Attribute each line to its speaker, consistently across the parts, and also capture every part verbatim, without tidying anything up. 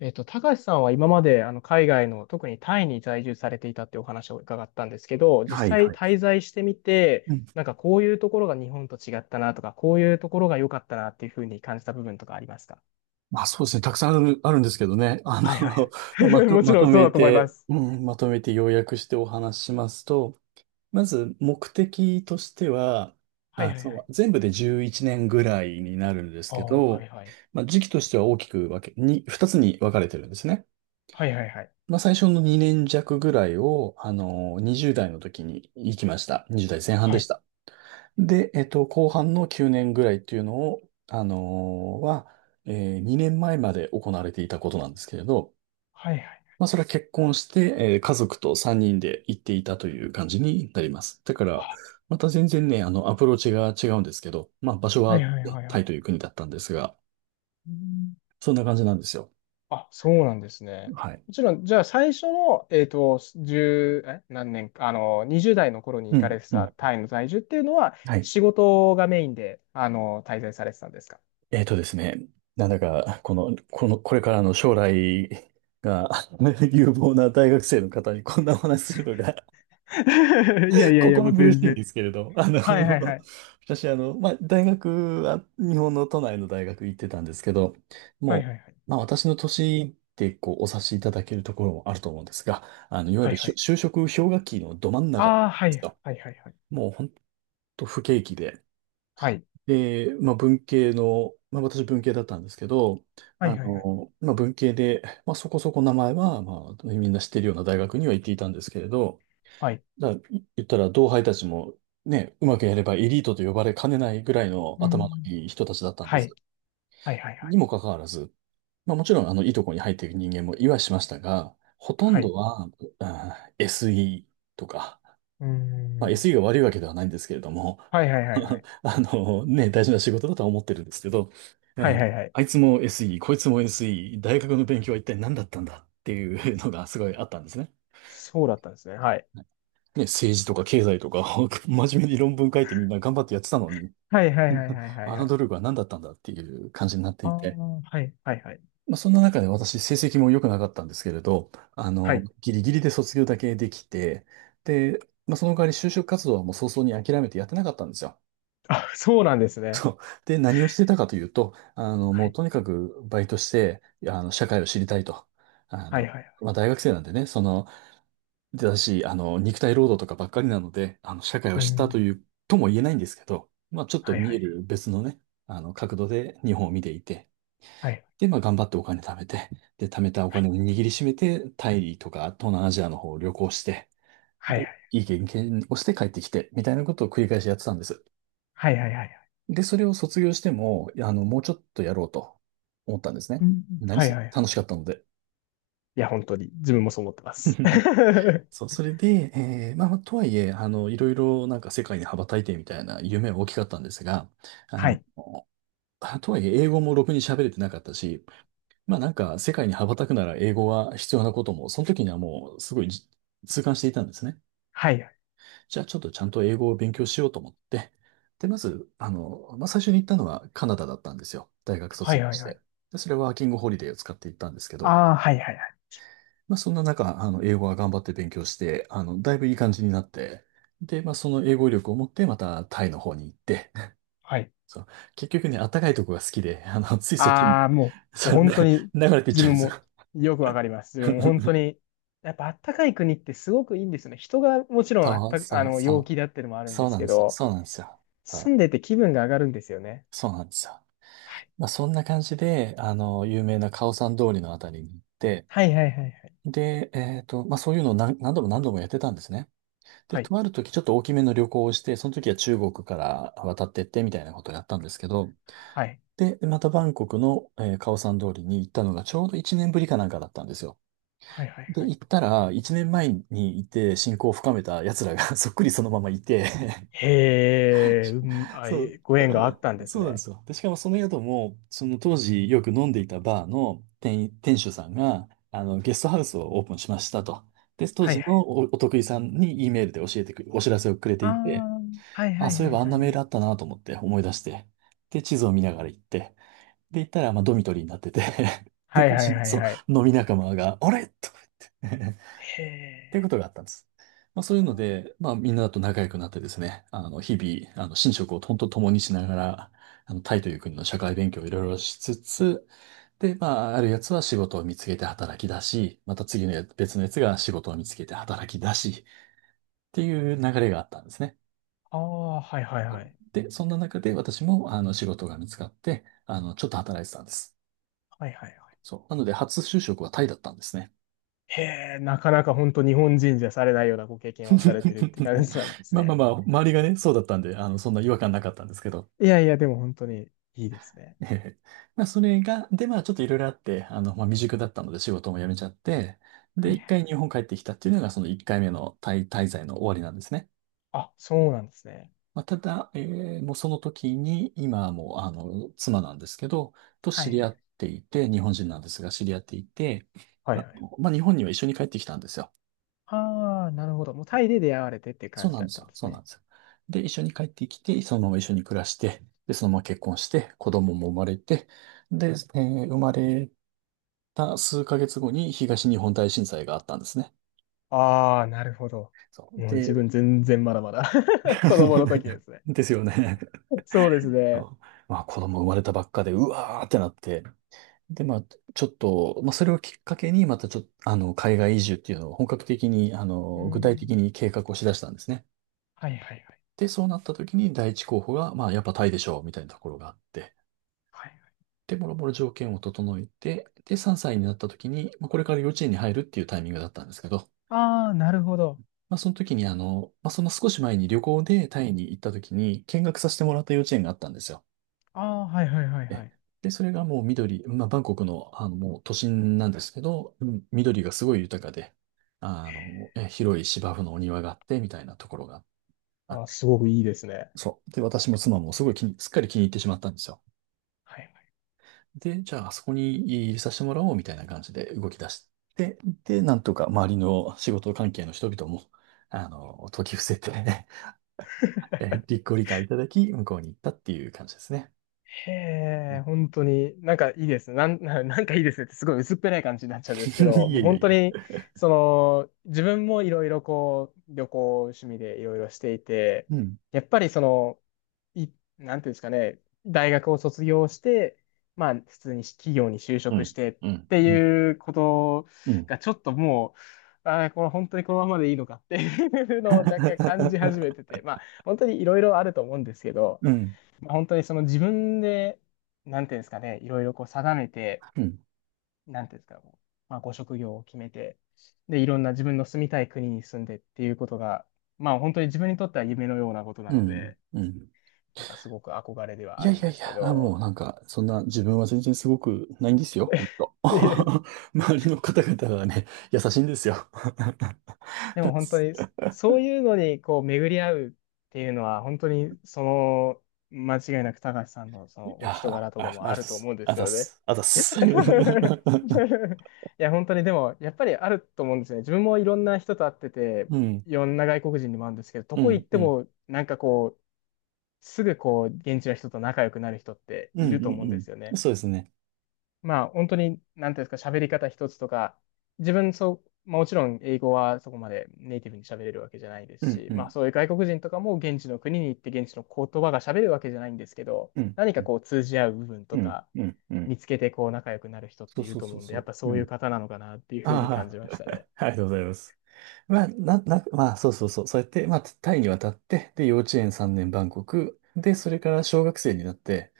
Speaker 1: えっと、高橋さんは今まであの海外の、特にタイに在住されていたっていうお話を伺ったんですけど、実
Speaker 2: はい
Speaker 1: 際
Speaker 2: はい。
Speaker 1: 滞在してみて、
Speaker 2: うん。
Speaker 1: なんかこういうところが日本と違ったなとか、こういうところが良かったなっていうふうに感じた部分とかありますか？
Speaker 2: まあそうですね。たくさんある、あるんですけどね。あの、
Speaker 1: はいはい
Speaker 2: ま
Speaker 1: はい。
Speaker 2: と、
Speaker 1: もち
Speaker 2: ま
Speaker 1: ろ
Speaker 2: と
Speaker 1: んそう
Speaker 2: め
Speaker 1: だと思いま
Speaker 2: て、
Speaker 1: す。
Speaker 2: うん、まとめて要約してお話ししますと、まず目的としては、
Speaker 1: はい
Speaker 2: あ、
Speaker 1: はいは
Speaker 2: そ
Speaker 1: い。
Speaker 2: う、全部でじゅういちねんぐらいになるんです
Speaker 1: あ
Speaker 2: け
Speaker 1: あ、は
Speaker 2: ど、
Speaker 1: いはい。
Speaker 2: まあ時期としては大きく分け、に、ふたつに分かれてるんですね。
Speaker 1: はいはいはい。
Speaker 2: まあ最初のにねん弱ぐらいを、あの、に代の時に行きました。に代前半で
Speaker 1: は
Speaker 2: し
Speaker 1: い。
Speaker 2: た。で、えっと、後半のきゅうねんぐらいっていうのを、あのーは、えにねんまえまえまで行われていたことなんですけれど、
Speaker 1: はいはい。
Speaker 2: まあ、それは結婚して、えー家族とさんにんで行っていたという感じになります。だから、また全然ね、あの、アプローチが違うんですけど、まあ、場所
Speaker 1: はい
Speaker 2: は
Speaker 1: はいはい
Speaker 2: タ
Speaker 1: は
Speaker 2: イ
Speaker 1: い。
Speaker 2: という国だったんですが、そんな感じなんですよ。
Speaker 1: あ、そうなんですね。
Speaker 2: はい。
Speaker 1: もちろん、じゃあ最初の、えっと、いちえ、何年か、あの、にじゅうだい代の頃に
Speaker 2: う
Speaker 1: 行か
Speaker 2: ん、
Speaker 1: れて
Speaker 2: う
Speaker 1: た
Speaker 2: ん。
Speaker 1: タイの在住っていうのは、
Speaker 2: はい。
Speaker 1: 仕事がメインで、あの、滞在されてたんですか？
Speaker 2: えっとですね、なんだか、この、この、これからの将来が 有望な大学生の方にこんなお話するのが
Speaker 1: いやいやいや、も
Speaker 2: 心
Speaker 1: う
Speaker 2: 苦
Speaker 1: 全
Speaker 2: しいん
Speaker 1: 然。
Speaker 2: ですけれど、あの、
Speaker 1: はいはいはい。
Speaker 2: 私、あの、まあ、大学は日本の都内の大学行ってたんですけど、
Speaker 1: はい
Speaker 2: も
Speaker 1: はいはい。
Speaker 2: う、まあ、私の年でこうお察しいただけるところもあると思うんですが、あの、いわゆ
Speaker 1: は
Speaker 2: る
Speaker 1: いは
Speaker 2: 就
Speaker 1: い。
Speaker 2: 就職氷河期のど真ん中なんで
Speaker 1: ああ、はい
Speaker 2: すと、
Speaker 1: はいはいはい。
Speaker 2: もう本当不景気で、
Speaker 1: はい。
Speaker 2: で、まあ、文系の、まあ、私文系だったんですけど、
Speaker 1: はい
Speaker 2: あ
Speaker 1: はいはい。
Speaker 2: の、まあ、文系で、まあ、そこそこ名前は、まあ、みんな知ってるような大学には行っていたんですけれど、
Speaker 1: はい。
Speaker 2: だから言ったら同輩たちもね、うまくやればエリートと呼ばれかねないぐらいの
Speaker 1: う
Speaker 2: 頭の
Speaker 1: ん。
Speaker 2: いい人たちだったん
Speaker 1: は
Speaker 2: で
Speaker 1: い。
Speaker 2: す。
Speaker 1: はいはいは
Speaker 2: に
Speaker 1: い。
Speaker 2: もかかわらず、まあもちろんあのいいとこに入っていく人間もいはしましたが、ほとん
Speaker 1: は
Speaker 2: ど
Speaker 1: い。
Speaker 2: は、あ エスイー とか、
Speaker 1: う
Speaker 2: まあ、
Speaker 1: ん。
Speaker 2: エスイー が悪いわけではないんですけれども、
Speaker 1: はいはいは いはい。
Speaker 2: あのね、大事な仕事だとは思ってるんですけど、う
Speaker 1: はい
Speaker 2: ん
Speaker 1: はいはい。
Speaker 2: あいつも エスイー、こいつも エスイー、大学の勉強は一体何だったんだっていうのがすごいあったんですね。
Speaker 1: そうだったんですね。はい。
Speaker 2: ね、政治とか経済とか 真面目に論文書いてみんな頑張ってやってたのに
Speaker 1: はいはい はいはいはい
Speaker 2: あ
Speaker 1: は
Speaker 2: の
Speaker 1: い。
Speaker 2: 努力は何だったんだっていう感じになって
Speaker 1: あ
Speaker 2: いて。
Speaker 1: あ、はいはいはい。
Speaker 2: まあ、そんな中で私成績も良くなかったんですけれど、あ
Speaker 1: は
Speaker 2: の、
Speaker 1: い。
Speaker 2: ギリギリで卒業だけできて、で、まあ、その代わり就職活動はもう早々に諦めてやってなかったんですよ。
Speaker 1: あ、そうなんですね。
Speaker 2: で、何をしてたかというと、あの、も
Speaker 1: は
Speaker 2: う
Speaker 1: い。
Speaker 2: とにかくバイトして、あの、社会を知りたいと。あ
Speaker 1: はい
Speaker 2: の、
Speaker 1: はいはい。
Speaker 2: まあ、大学生なんでね、その、だし、あの、肉体労働とかばっかりなので、あの、社会を
Speaker 1: う
Speaker 2: 知ったと
Speaker 1: ん。
Speaker 2: いう、とも言えないんですけど、まあ、ちょっと
Speaker 1: はいは
Speaker 2: 見え
Speaker 1: い。
Speaker 2: る別のね、あの、角度で日本を見ていて、
Speaker 1: はい。
Speaker 2: で、まあ、頑張ってお金貯めて、で、貯めたお金を
Speaker 1: は
Speaker 2: 握りしめて、タイとか東南アジアの方を旅行して、
Speaker 1: いは
Speaker 2: で、
Speaker 1: い。
Speaker 2: いい経験をして帰ってきて、みたいなことを繰り返しやってたんです。
Speaker 1: はいはいはいはい。
Speaker 2: で、それを卒業しても、あの、もうちょっとやろうと思ったんです
Speaker 1: う
Speaker 2: ね。
Speaker 1: ん。
Speaker 2: 何
Speaker 1: はい
Speaker 2: せ
Speaker 1: はいはい。
Speaker 2: 楽しかったので。
Speaker 1: いや、本当に、自分もそう思ってます。は
Speaker 2: そう、それで、えーまあ、まあとはいえ、あの、いろいろなんか世界に羽ばたいてみたいな夢は大きかったんですが、あの、
Speaker 1: い。
Speaker 2: あとはいえ英語もろくに喋れてなかったし、まあなんか世界に羽ばたくなら英語は必要なことも、その時にはもうすごいじ痛感していたんですね。
Speaker 1: はいはい。
Speaker 2: じゃあちょっとちゃんと英語を勉強しようと思って、で、まず、あの、まあ最初に行ったのはカナダだったんですよ。大学
Speaker 1: は
Speaker 2: 卒
Speaker 1: い
Speaker 2: 業
Speaker 1: はい
Speaker 2: し
Speaker 1: は
Speaker 2: て。
Speaker 1: い。
Speaker 2: で、それはワーキングホリデーを使って行ったんですけど、
Speaker 1: ああ、はいはいはい。
Speaker 2: まあ、そんな中、あの、英語は頑張って勉強して、あの、だいぶいい感じになって、で、まあ、その英語力を持って、またタイの方に行って、
Speaker 1: はい。
Speaker 2: そう、結局ね、あったかいとこが好きで、あの、ついそっちに、
Speaker 1: ああ、も う、もう
Speaker 2: そう、
Speaker 1: 本
Speaker 2: な
Speaker 1: 当に、
Speaker 2: 流れていっ
Speaker 1: 自
Speaker 2: ちゃうん
Speaker 1: 分
Speaker 2: ですよ。
Speaker 1: もよくわかります。自分も本 当に、やっぱあったかい国ってすごくいいんですよね。人がもちろんあっ
Speaker 2: そう、
Speaker 1: た、あ
Speaker 2: そう、
Speaker 1: の、陽
Speaker 2: そ
Speaker 1: 気だってのもあ
Speaker 2: う、
Speaker 1: るん
Speaker 2: そ
Speaker 1: で
Speaker 2: う
Speaker 1: す
Speaker 2: なん
Speaker 1: け
Speaker 2: ですよ、
Speaker 1: ど、
Speaker 2: そうなんですよ、そ
Speaker 1: 住
Speaker 2: う、
Speaker 1: んでて気分が上がるんですよね。
Speaker 2: そうなんですよ。
Speaker 1: はい。
Speaker 2: まあ、そんな感じで、あの、有名なカオさん通りのあたりに行って、
Speaker 1: はいはいはいはい。
Speaker 2: で、えっと、まあ、そういうのを何、何度も何度もやってたんですね。で、
Speaker 1: はい。
Speaker 2: 泊まるときちょっと大きめの旅行をして、その時は中国から渡ってってみたいなことをやったんですけど、
Speaker 1: はい
Speaker 2: で、またバンコクの、えーカオサン通りに行ったのがちょうどいちねんぶりかなんかだったんですよ。
Speaker 1: はいはい
Speaker 2: で、
Speaker 1: は
Speaker 2: 行
Speaker 1: い。
Speaker 2: ったら、いちねんまえにいて親交を深めた奴らが そっくりそのままいて
Speaker 1: へえ、うん、あ、
Speaker 2: そう、
Speaker 1: えご縁があったんです
Speaker 2: そうなんで
Speaker 1: ね。
Speaker 2: すよ。で、しかもその宿も、その当時よく飲んでいたバーの店、店主さんが、あの、ゲストハウスをオープンしましたと。で、当
Speaker 1: はい
Speaker 2: 時
Speaker 1: は
Speaker 2: の
Speaker 1: い。
Speaker 2: お、お得意さんに イーメールで教えてく、お知らせをくれて
Speaker 1: あ
Speaker 2: いて、
Speaker 1: あ、はい
Speaker 2: あ、
Speaker 1: はい
Speaker 2: そういえ
Speaker 1: はい
Speaker 2: ばあん
Speaker 1: は
Speaker 2: な
Speaker 1: い
Speaker 2: メー
Speaker 1: はい。
Speaker 2: ルあったなと思って思い出して。で、地図を見ながら行って。で、行ったら、まあ、ドミトリーになってて
Speaker 1: は
Speaker 2: で、
Speaker 1: いはいはい
Speaker 2: そう、
Speaker 1: はい。
Speaker 2: 飲み仲間が、あれとか言って っ
Speaker 1: へ
Speaker 2: ていうこ
Speaker 1: え。
Speaker 2: とがあったんです。まあ、そういうの
Speaker 1: あ
Speaker 2: で、まあ、みんなと仲良くなってですね、あの、日々、あの、寝食を本当共にしながら、あの、タイという国の社会勉強をいろいろしつつ、で、まあ、あるやつは仕事を見つけて働き出し、また次のや別のやつが仕事を見つけて働き出し、っていう流れがあったんですね。
Speaker 1: あー、はいはいはい。
Speaker 2: で、そんな中で私もあの仕事が見つかって、あの、ちょっと働いてたんです。
Speaker 1: はいはいはい。
Speaker 2: そう。なので、初就職はタイだったんですね。
Speaker 1: へえ、なかなか本当日本人じゃされないようなご経験をされてるって感じなんで す
Speaker 2: まあまあ
Speaker 1: ね。
Speaker 2: まあ、周りがね、そうだったんで、あの、そんな違和感なかったんですけど。
Speaker 1: いやいや、でも本当にいいですね。
Speaker 2: ええまあ、それが、で、まあ、ちょっといろいろあって、あの、まあ、未熟だったので仕事も辞めちゃって、
Speaker 1: は
Speaker 2: で、
Speaker 1: いは
Speaker 2: 一回日
Speaker 1: い。
Speaker 2: 本帰ってきたっていうのが、その一回目のタイ滞在の終わりなんですね。
Speaker 1: あ、そうなんですね。
Speaker 2: まあ、ただ、えーもうその時に、今はもう、あの、妻なんですけど、と
Speaker 1: は
Speaker 2: 知
Speaker 1: いは
Speaker 2: り
Speaker 1: い。
Speaker 2: 合っていて、日本人なんですが、知り合っていて、
Speaker 1: はい
Speaker 2: あ
Speaker 1: はい。
Speaker 2: の、まあ、日本には一緒に帰ってきたんですよ。
Speaker 1: ああ、なるほど。もうタイで出会われてっていう
Speaker 2: そ
Speaker 1: 感
Speaker 2: う
Speaker 1: じ
Speaker 2: なん
Speaker 1: だ
Speaker 2: で
Speaker 1: っ
Speaker 2: す
Speaker 1: たん
Speaker 2: よ。
Speaker 1: です
Speaker 2: そうなん
Speaker 1: ね。
Speaker 2: ですよ。で、一緒に帰ってきて、そのまま一緒に暮らして、で、そのまま結婚して、子供も生まれて、で、えー生まれた数ヶ月後に東日本大震災があったんですね。
Speaker 1: ああ、なるほど。
Speaker 2: そう。
Speaker 1: もう自
Speaker 2: で、
Speaker 1: 分全然まだまだ 子供の時です ね。
Speaker 2: ですよね。
Speaker 1: そうですね。
Speaker 2: そうまあ子供生まれたばっかで、うわーってなって、で、まあ、ちょっと、まあ、それをきっかけに、またちょっと、あの、海外移住っていうのを本格的に、あ
Speaker 1: う
Speaker 2: の、具体的
Speaker 1: ん。
Speaker 2: に計画をしだしたんですね。
Speaker 1: はいはいはい。
Speaker 2: で、そうなった時に第一候補が、まあ、やっぱタイでしょう、みたいなところがあって、
Speaker 1: はいはい。
Speaker 2: で、もろもろ条件を整えて、で、さんさいになった時に、まあ、これから幼稚園に入るっていうタイミングだったんですけど、
Speaker 1: ああ、なるほど。
Speaker 2: まあ、その時に、あの、まあ、その少し前に旅行でタイに行った時に見学させてもらった幼稚園があったんですよ。
Speaker 1: ああ、はいはいはいは
Speaker 2: え
Speaker 1: い。
Speaker 2: で、それがもう緑、まあ、バンコクの、あの、もう都心なんですけど、うん、緑がすごい豊かで、あの、え、広い芝生のお庭があって、みたいなところがあ
Speaker 1: あ
Speaker 2: っ
Speaker 1: あ、
Speaker 2: て、
Speaker 1: すごくいいですね。
Speaker 2: そう。で、私も妻もすごい気に、すっかり気に入ってしまったんですよ。
Speaker 1: はいはい、
Speaker 2: で、じゃあ、あそこに入れさせてもらおう、みたいな感じで動き出して、で、なんとか周りの仕事関係の人々も、あの、解き伏せて えご理解いただき、向こうに行ったっていう感じですね。
Speaker 1: へ
Speaker 2: う
Speaker 1: え、
Speaker 2: ん。
Speaker 1: 本当に、なんかいいです。なん、ななんかいいですねってすごい薄っぺらい感じになっちゃうんですけ ど、
Speaker 2: いや
Speaker 1: もう
Speaker 2: いや
Speaker 1: 本
Speaker 2: い
Speaker 1: 当
Speaker 2: や。
Speaker 1: に、その、自分もいろいろこう、旅行趣味でいろいろしていて、
Speaker 2: うん。
Speaker 1: やっぱりその、い、なんていうんですかね、大学を卒業して、まあ、普通に企業に就
Speaker 2: う
Speaker 1: 職し
Speaker 2: ん。
Speaker 1: てっ
Speaker 2: うん。
Speaker 1: て
Speaker 2: うん。
Speaker 1: いうこと
Speaker 2: うん、
Speaker 1: が、ちょっともう、ああ、これ本当にこのままでいいのかっていうのを若干感じ始めてて、まあ、本当にいろいろあると思うんですけど、
Speaker 2: うん、
Speaker 1: まあ、本当にその自分で、なんていうんですかね、いろいろこう定めて、
Speaker 2: うん、
Speaker 1: なんていうんですか、まあ、ご職業を決めて、で、いろんな自分の住みたい国に住んでっていうことが、まあ、本当に自分にとっては夢のようなことな
Speaker 2: う
Speaker 1: の
Speaker 2: ん、
Speaker 1: で、
Speaker 2: うん。
Speaker 1: なんかすごく憧れで
Speaker 2: い
Speaker 1: はあ
Speaker 2: や
Speaker 1: る
Speaker 2: い
Speaker 1: ん
Speaker 2: や
Speaker 1: で
Speaker 2: い
Speaker 1: すけ
Speaker 2: や。あ、もう
Speaker 1: ど、
Speaker 2: なんか、そんな自分は全然すごくないんですよ、ほんと。周りの方々がね、優しいんですよ。
Speaker 1: で
Speaker 2: だ
Speaker 1: も
Speaker 2: っ
Speaker 1: 本当
Speaker 2: す。
Speaker 1: にそそういうのにこう巡り合うっていうのは本当にその間違いなく高橋さんのそ
Speaker 2: い
Speaker 1: の
Speaker 2: や、
Speaker 1: お人
Speaker 2: あ、
Speaker 1: 柄とか
Speaker 2: あ、
Speaker 1: も
Speaker 2: あざ
Speaker 1: あ
Speaker 2: っ
Speaker 1: ると
Speaker 2: す、
Speaker 1: 思うんで
Speaker 2: あ
Speaker 1: す
Speaker 2: ざっ
Speaker 1: よね。
Speaker 2: す、あざっす。う
Speaker 1: いや本当にでもやっぱりあると思うんですよね。自分もいろんな人と会ってて
Speaker 2: ん、
Speaker 1: いろんな外国人にも会うんですけどど
Speaker 2: う
Speaker 1: こ行
Speaker 2: ん、
Speaker 1: っ
Speaker 2: うん、
Speaker 1: て
Speaker 2: うん、
Speaker 1: もなんかこうすぐこう現地の人と仲良くなる人って
Speaker 2: う
Speaker 1: い
Speaker 2: ん、
Speaker 1: ると思うんですよ
Speaker 2: うん。
Speaker 1: ね。
Speaker 2: そうですね。
Speaker 1: まあ、本当に、なんていうんですか、喋り方一つとか、自分、そう、まあ、もちろん英語はそこまでネイティブに喋れるわけじゃないで
Speaker 2: う
Speaker 1: す
Speaker 2: ん、
Speaker 1: し、
Speaker 2: う
Speaker 1: まあ、
Speaker 2: ん、
Speaker 1: そういう外国人とかも現地の国に行って現地の言葉が喋れるわけじゃないんですけど、
Speaker 2: うん、
Speaker 1: 何
Speaker 2: う
Speaker 1: か
Speaker 2: ん、
Speaker 1: こう通じ合う部分とか、
Speaker 2: うん、うん。
Speaker 1: 見つけてこう仲良くなる人っ
Speaker 2: そ
Speaker 1: て
Speaker 2: う
Speaker 1: いる
Speaker 2: そう
Speaker 1: と
Speaker 2: そ
Speaker 1: 思
Speaker 2: う
Speaker 1: うんで、
Speaker 2: そ
Speaker 1: やっ
Speaker 2: う。
Speaker 1: ぱそ
Speaker 2: う
Speaker 1: ういう
Speaker 2: ん。
Speaker 1: 方なのかなっていうふうに感
Speaker 2: あ
Speaker 1: じま
Speaker 2: あ、
Speaker 1: したね。
Speaker 2: ありがとうございます。まあ、な、な、まあ、そうそうそう。そうやって、まあ、タイに渡って、で、幼稚園さんねんバンコク、で、それから小学生になって、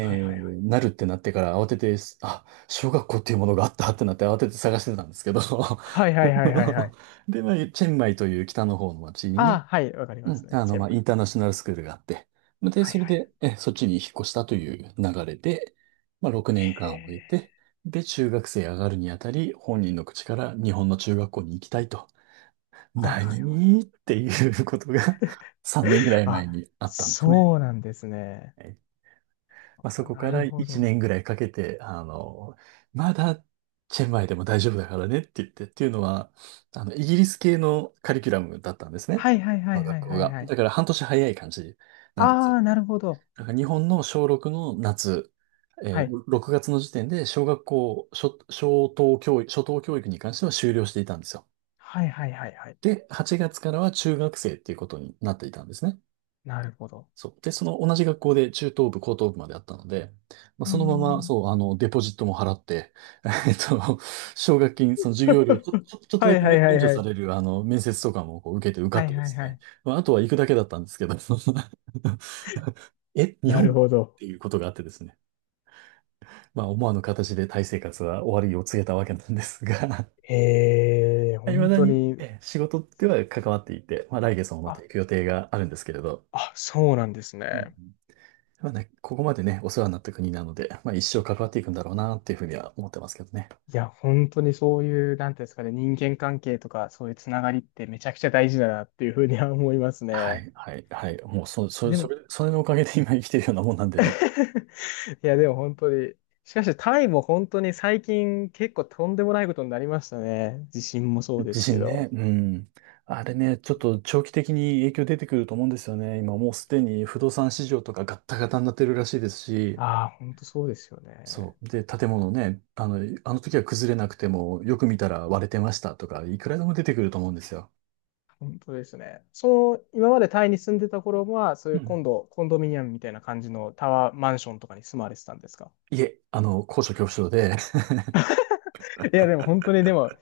Speaker 1: はいはいはい。
Speaker 2: ー、なるってなってから慌てて、あ、小学校っていうものがあったってなって慌てて探してたんですけど、
Speaker 1: はいはいはいはいはい。
Speaker 2: で、まあ、チェンマイという北の方の町
Speaker 1: あ
Speaker 2: に、
Speaker 1: あ、はい、わかり
Speaker 2: う
Speaker 1: ま
Speaker 2: ん、
Speaker 1: すね。
Speaker 2: あ
Speaker 1: チ
Speaker 2: の、
Speaker 1: ェ
Speaker 2: ま
Speaker 1: ン
Speaker 2: あ、
Speaker 1: マ
Speaker 2: イ
Speaker 1: イ。
Speaker 2: ンターナショナルスクールがあって、で、
Speaker 1: はい
Speaker 2: それ
Speaker 1: はい。
Speaker 2: で、え、そっちに引っ越したという流れで、まあ、6年
Speaker 1: へ
Speaker 2: 間を終え
Speaker 1: え。
Speaker 2: て、で、中学生上がるにあたり、本人の口から日本の中学校に行きたいと。
Speaker 1: はいはいは
Speaker 2: 何
Speaker 1: い。
Speaker 2: っていうことが さんねんぐらい前
Speaker 1: あ、
Speaker 2: にあったんですね。
Speaker 1: そうなんですね。
Speaker 2: はい。まあ、そ
Speaker 1: あ、
Speaker 2: こ
Speaker 1: な
Speaker 2: か
Speaker 1: る
Speaker 2: ら
Speaker 1: ほ
Speaker 2: 1
Speaker 1: ど。
Speaker 2: 年ぐらいかけて、あの、まだチェンマイでも大丈夫だからねって言って、っていうのは、あの、イギリス系のカリキュラムだったんですね。
Speaker 1: はいはいは
Speaker 2: 我
Speaker 1: い
Speaker 2: が
Speaker 1: は
Speaker 2: 学
Speaker 1: い
Speaker 2: 校
Speaker 1: はい
Speaker 2: が。
Speaker 1: はい。
Speaker 2: だから半年早い感じなんです
Speaker 1: あ
Speaker 2: よ。
Speaker 1: あ、なるほど。
Speaker 2: だから日本の小ろくの夏、え
Speaker 1: は
Speaker 2: ー
Speaker 1: い。
Speaker 2: ろくがつの時点で小学校、初、小等教育、初等教育に関しては終了していたんですよ。
Speaker 1: はいはいはいはい。
Speaker 2: で、はちがつからは中学生っていうことになっていたんですね。
Speaker 1: なるほど。
Speaker 2: そう。で、その同じ学校で中等部、高等部まであったので、まあ、
Speaker 1: うー
Speaker 2: そのまま、
Speaker 1: ん。
Speaker 2: そう、あの、デポジットも払って、えっと、奨学金、その授業料ちょ、ちょ、ちょっと
Speaker 1: は
Speaker 2: だ
Speaker 1: い
Speaker 2: け
Speaker 1: は
Speaker 2: 免
Speaker 1: いはい
Speaker 2: 除
Speaker 1: は
Speaker 2: さ
Speaker 1: い。
Speaker 2: れる、あの、面接とかもこう受けて受か
Speaker 1: は
Speaker 2: っ
Speaker 1: い
Speaker 2: たで
Speaker 1: はい
Speaker 2: す
Speaker 1: は
Speaker 2: ね。
Speaker 1: い。
Speaker 2: まあ、あとは行くだけだったんですけど、その え、日
Speaker 1: な
Speaker 2: 本っ
Speaker 1: るほど。
Speaker 2: ていうことがあってですね。まあ、思わぬ形でタイ生活は終わりを告げたわけなんですが、
Speaker 1: ええ、
Speaker 2: いま
Speaker 1: 本
Speaker 2: だ
Speaker 1: 当
Speaker 2: に
Speaker 1: に、
Speaker 2: ええ仕事では関わっていて、まあ、来月もまた
Speaker 1: あ、
Speaker 2: 行く予定があるんですけれど、
Speaker 1: あ、そうなんです
Speaker 2: うん、うん。
Speaker 1: ね。
Speaker 2: まあね、ここまでね、お世話になった国なので、まあ一生関わっていくんだろうなっていうふうには思ってますけどね。
Speaker 1: いや、本当にそういう、なんていうんですかね、人間関係とか、そういうつながりってめちゃくちゃ大事だなっていうふうには思います
Speaker 2: は
Speaker 1: ね。
Speaker 2: い、はい、はい。もうそ、そ、
Speaker 1: で
Speaker 2: そ
Speaker 1: も、
Speaker 2: れ、それのおかげで今生きてるようなもんなんでね。
Speaker 1: いや、でも本当に。しかし、タイも本当に最近結構とんでもないことになりましたね。地震もそうで
Speaker 2: 地
Speaker 1: すけ
Speaker 2: 震ね、
Speaker 1: ど。
Speaker 2: うん。あれね、ちょっと長期的に影響出てくると思うんですよね。今もうすでに不動産市場とかガッタガタになってるらしいですし、
Speaker 1: ああ、本当そうですよね。
Speaker 2: そう。で、建物ね、あの、あの時は崩れなくても、よく見たら割れてましたとか、いくらでも出てくると思うんですよ。
Speaker 1: 本当ですね。その、今までタイに住んでた頃は、そう
Speaker 2: う
Speaker 1: いう
Speaker 2: ん。
Speaker 1: 今度、コンドミニアムみたいな感じのタワーマンションとかに住まわれてたんですか？
Speaker 2: いえ、あの、高所恐怖症で、
Speaker 1: いや、でも本当に、でも、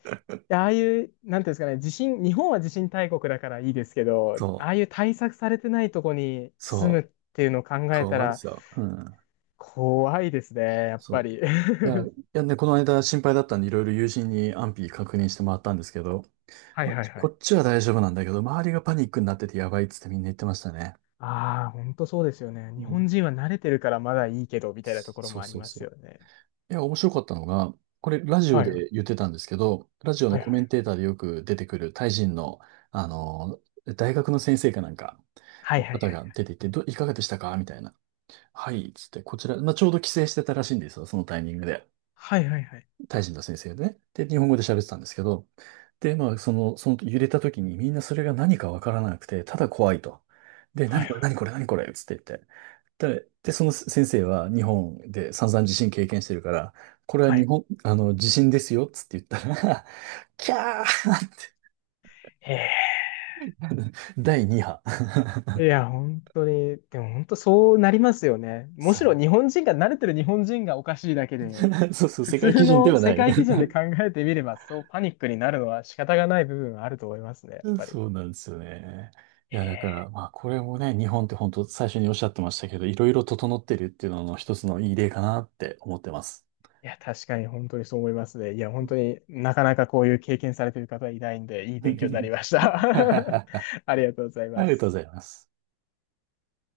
Speaker 1: いや、ああいう、なんていうんですかね、地震、日本は地震大国だからいいですけ ど、
Speaker 2: そ
Speaker 1: あ
Speaker 2: う。
Speaker 1: あいう対策されてないとこに住む
Speaker 2: そ
Speaker 1: っ
Speaker 2: う
Speaker 1: ていうのを考
Speaker 2: か
Speaker 1: えた
Speaker 2: わい
Speaker 1: ら、
Speaker 2: さ。うん。
Speaker 1: 怖いですね、やっ
Speaker 2: そ
Speaker 1: ぱ
Speaker 2: う。
Speaker 1: り。
Speaker 2: いや、いやね、この間心配だったんで、いろいろ友人に安否確認してもらったんですけど、
Speaker 1: はい
Speaker 2: ま
Speaker 1: はいは
Speaker 2: こ
Speaker 1: い。
Speaker 2: っちは大丈夫なんだけど、周りがパニックになっててやばいっつってみんな言ってましたね。
Speaker 1: ああ、本当そうですよね。
Speaker 2: う
Speaker 1: 日
Speaker 2: ん。
Speaker 1: 本人は慣れてるからまだいいけど、みたいなところ
Speaker 2: そ
Speaker 1: も
Speaker 2: う
Speaker 1: あり
Speaker 2: そう
Speaker 1: ます
Speaker 2: そう。
Speaker 1: よね。
Speaker 2: いや、面白かったのが、これラジオ
Speaker 1: はいはい。
Speaker 2: で言ってたんですけど、ラジオ
Speaker 1: は
Speaker 2: の
Speaker 1: い
Speaker 2: コ
Speaker 1: は
Speaker 2: メン
Speaker 1: い。
Speaker 2: テーターでよく出てくるタイ人の、あの、大学の先生かなんか、
Speaker 1: はいはい
Speaker 2: 方
Speaker 1: は
Speaker 2: が
Speaker 1: い。
Speaker 2: 出ていて、ど、いかがでしたかみたいな。はい、つって、こちら、まあ、ちょうど帰省してたらしいんですよ、そのタイミングで。
Speaker 1: はいはいはい。
Speaker 2: タイ人の先生でね。で、日本語で喋ってたんですけど、で、まあ、その、その揺れた時にみんなそれが何かわからなくて、ただ怖いと。で、
Speaker 1: は
Speaker 2: 何
Speaker 1: い
Speaker 2: これ、何これ、何これ、つって言って。で、で、その先生は日本で散々地震経験してるから、これは
Speaker 1: は
Speaker 2: 日
Speaker 1: い。
Speaker 2: 本、あの、地震ですよ、つって言ったら、キャーって、
Speaker 1: ええ
Speaker 2: だいになみ波。
Speaker 1: ー。いや、本当に、でも本当そうなりますよね。む
Speaker 2: そ
Speaker 1: しろ
Speaker 2: う。
Speaker 1: 日本人が慣れてる日本人がおかしいだけで、
Speaker 2: そうそう、
Speaker 1: 普
Speaker 2: 世界
Speaker 1: 通
Speaker 2: 基準で
Speaker 1: の
Speaker 2: はな
Speaker 1: 世
Speaker 2: い。
Speaker 1: 界基 準で考えてみれば、そうパニックになるのは仕方がない部分はあると思いますね、やっぱり。
Speaker 2: そうなんですよね。い
Speaker 1: へ
Speaker 2: や、だか
Speaker 1: え、
Speaker 2: ら、まあ、これもね、日本って本当最初におっしゃってましたけど、いろいろ整ってるっていうのの一つのいい例かなって思ってます。
Speaker 1: いや、確かに本当にそう思いますね。いや、本当になかなかこういう経験されてる方いないんで、いい勉強になりまし
Speaker 2: あ
Speaker 1: た。ありがとうござい
Speaker 2: り
Speaker 1: ま
Speaker 2: がとうご
Speaker 1: す。
Speaker 2: ざいます。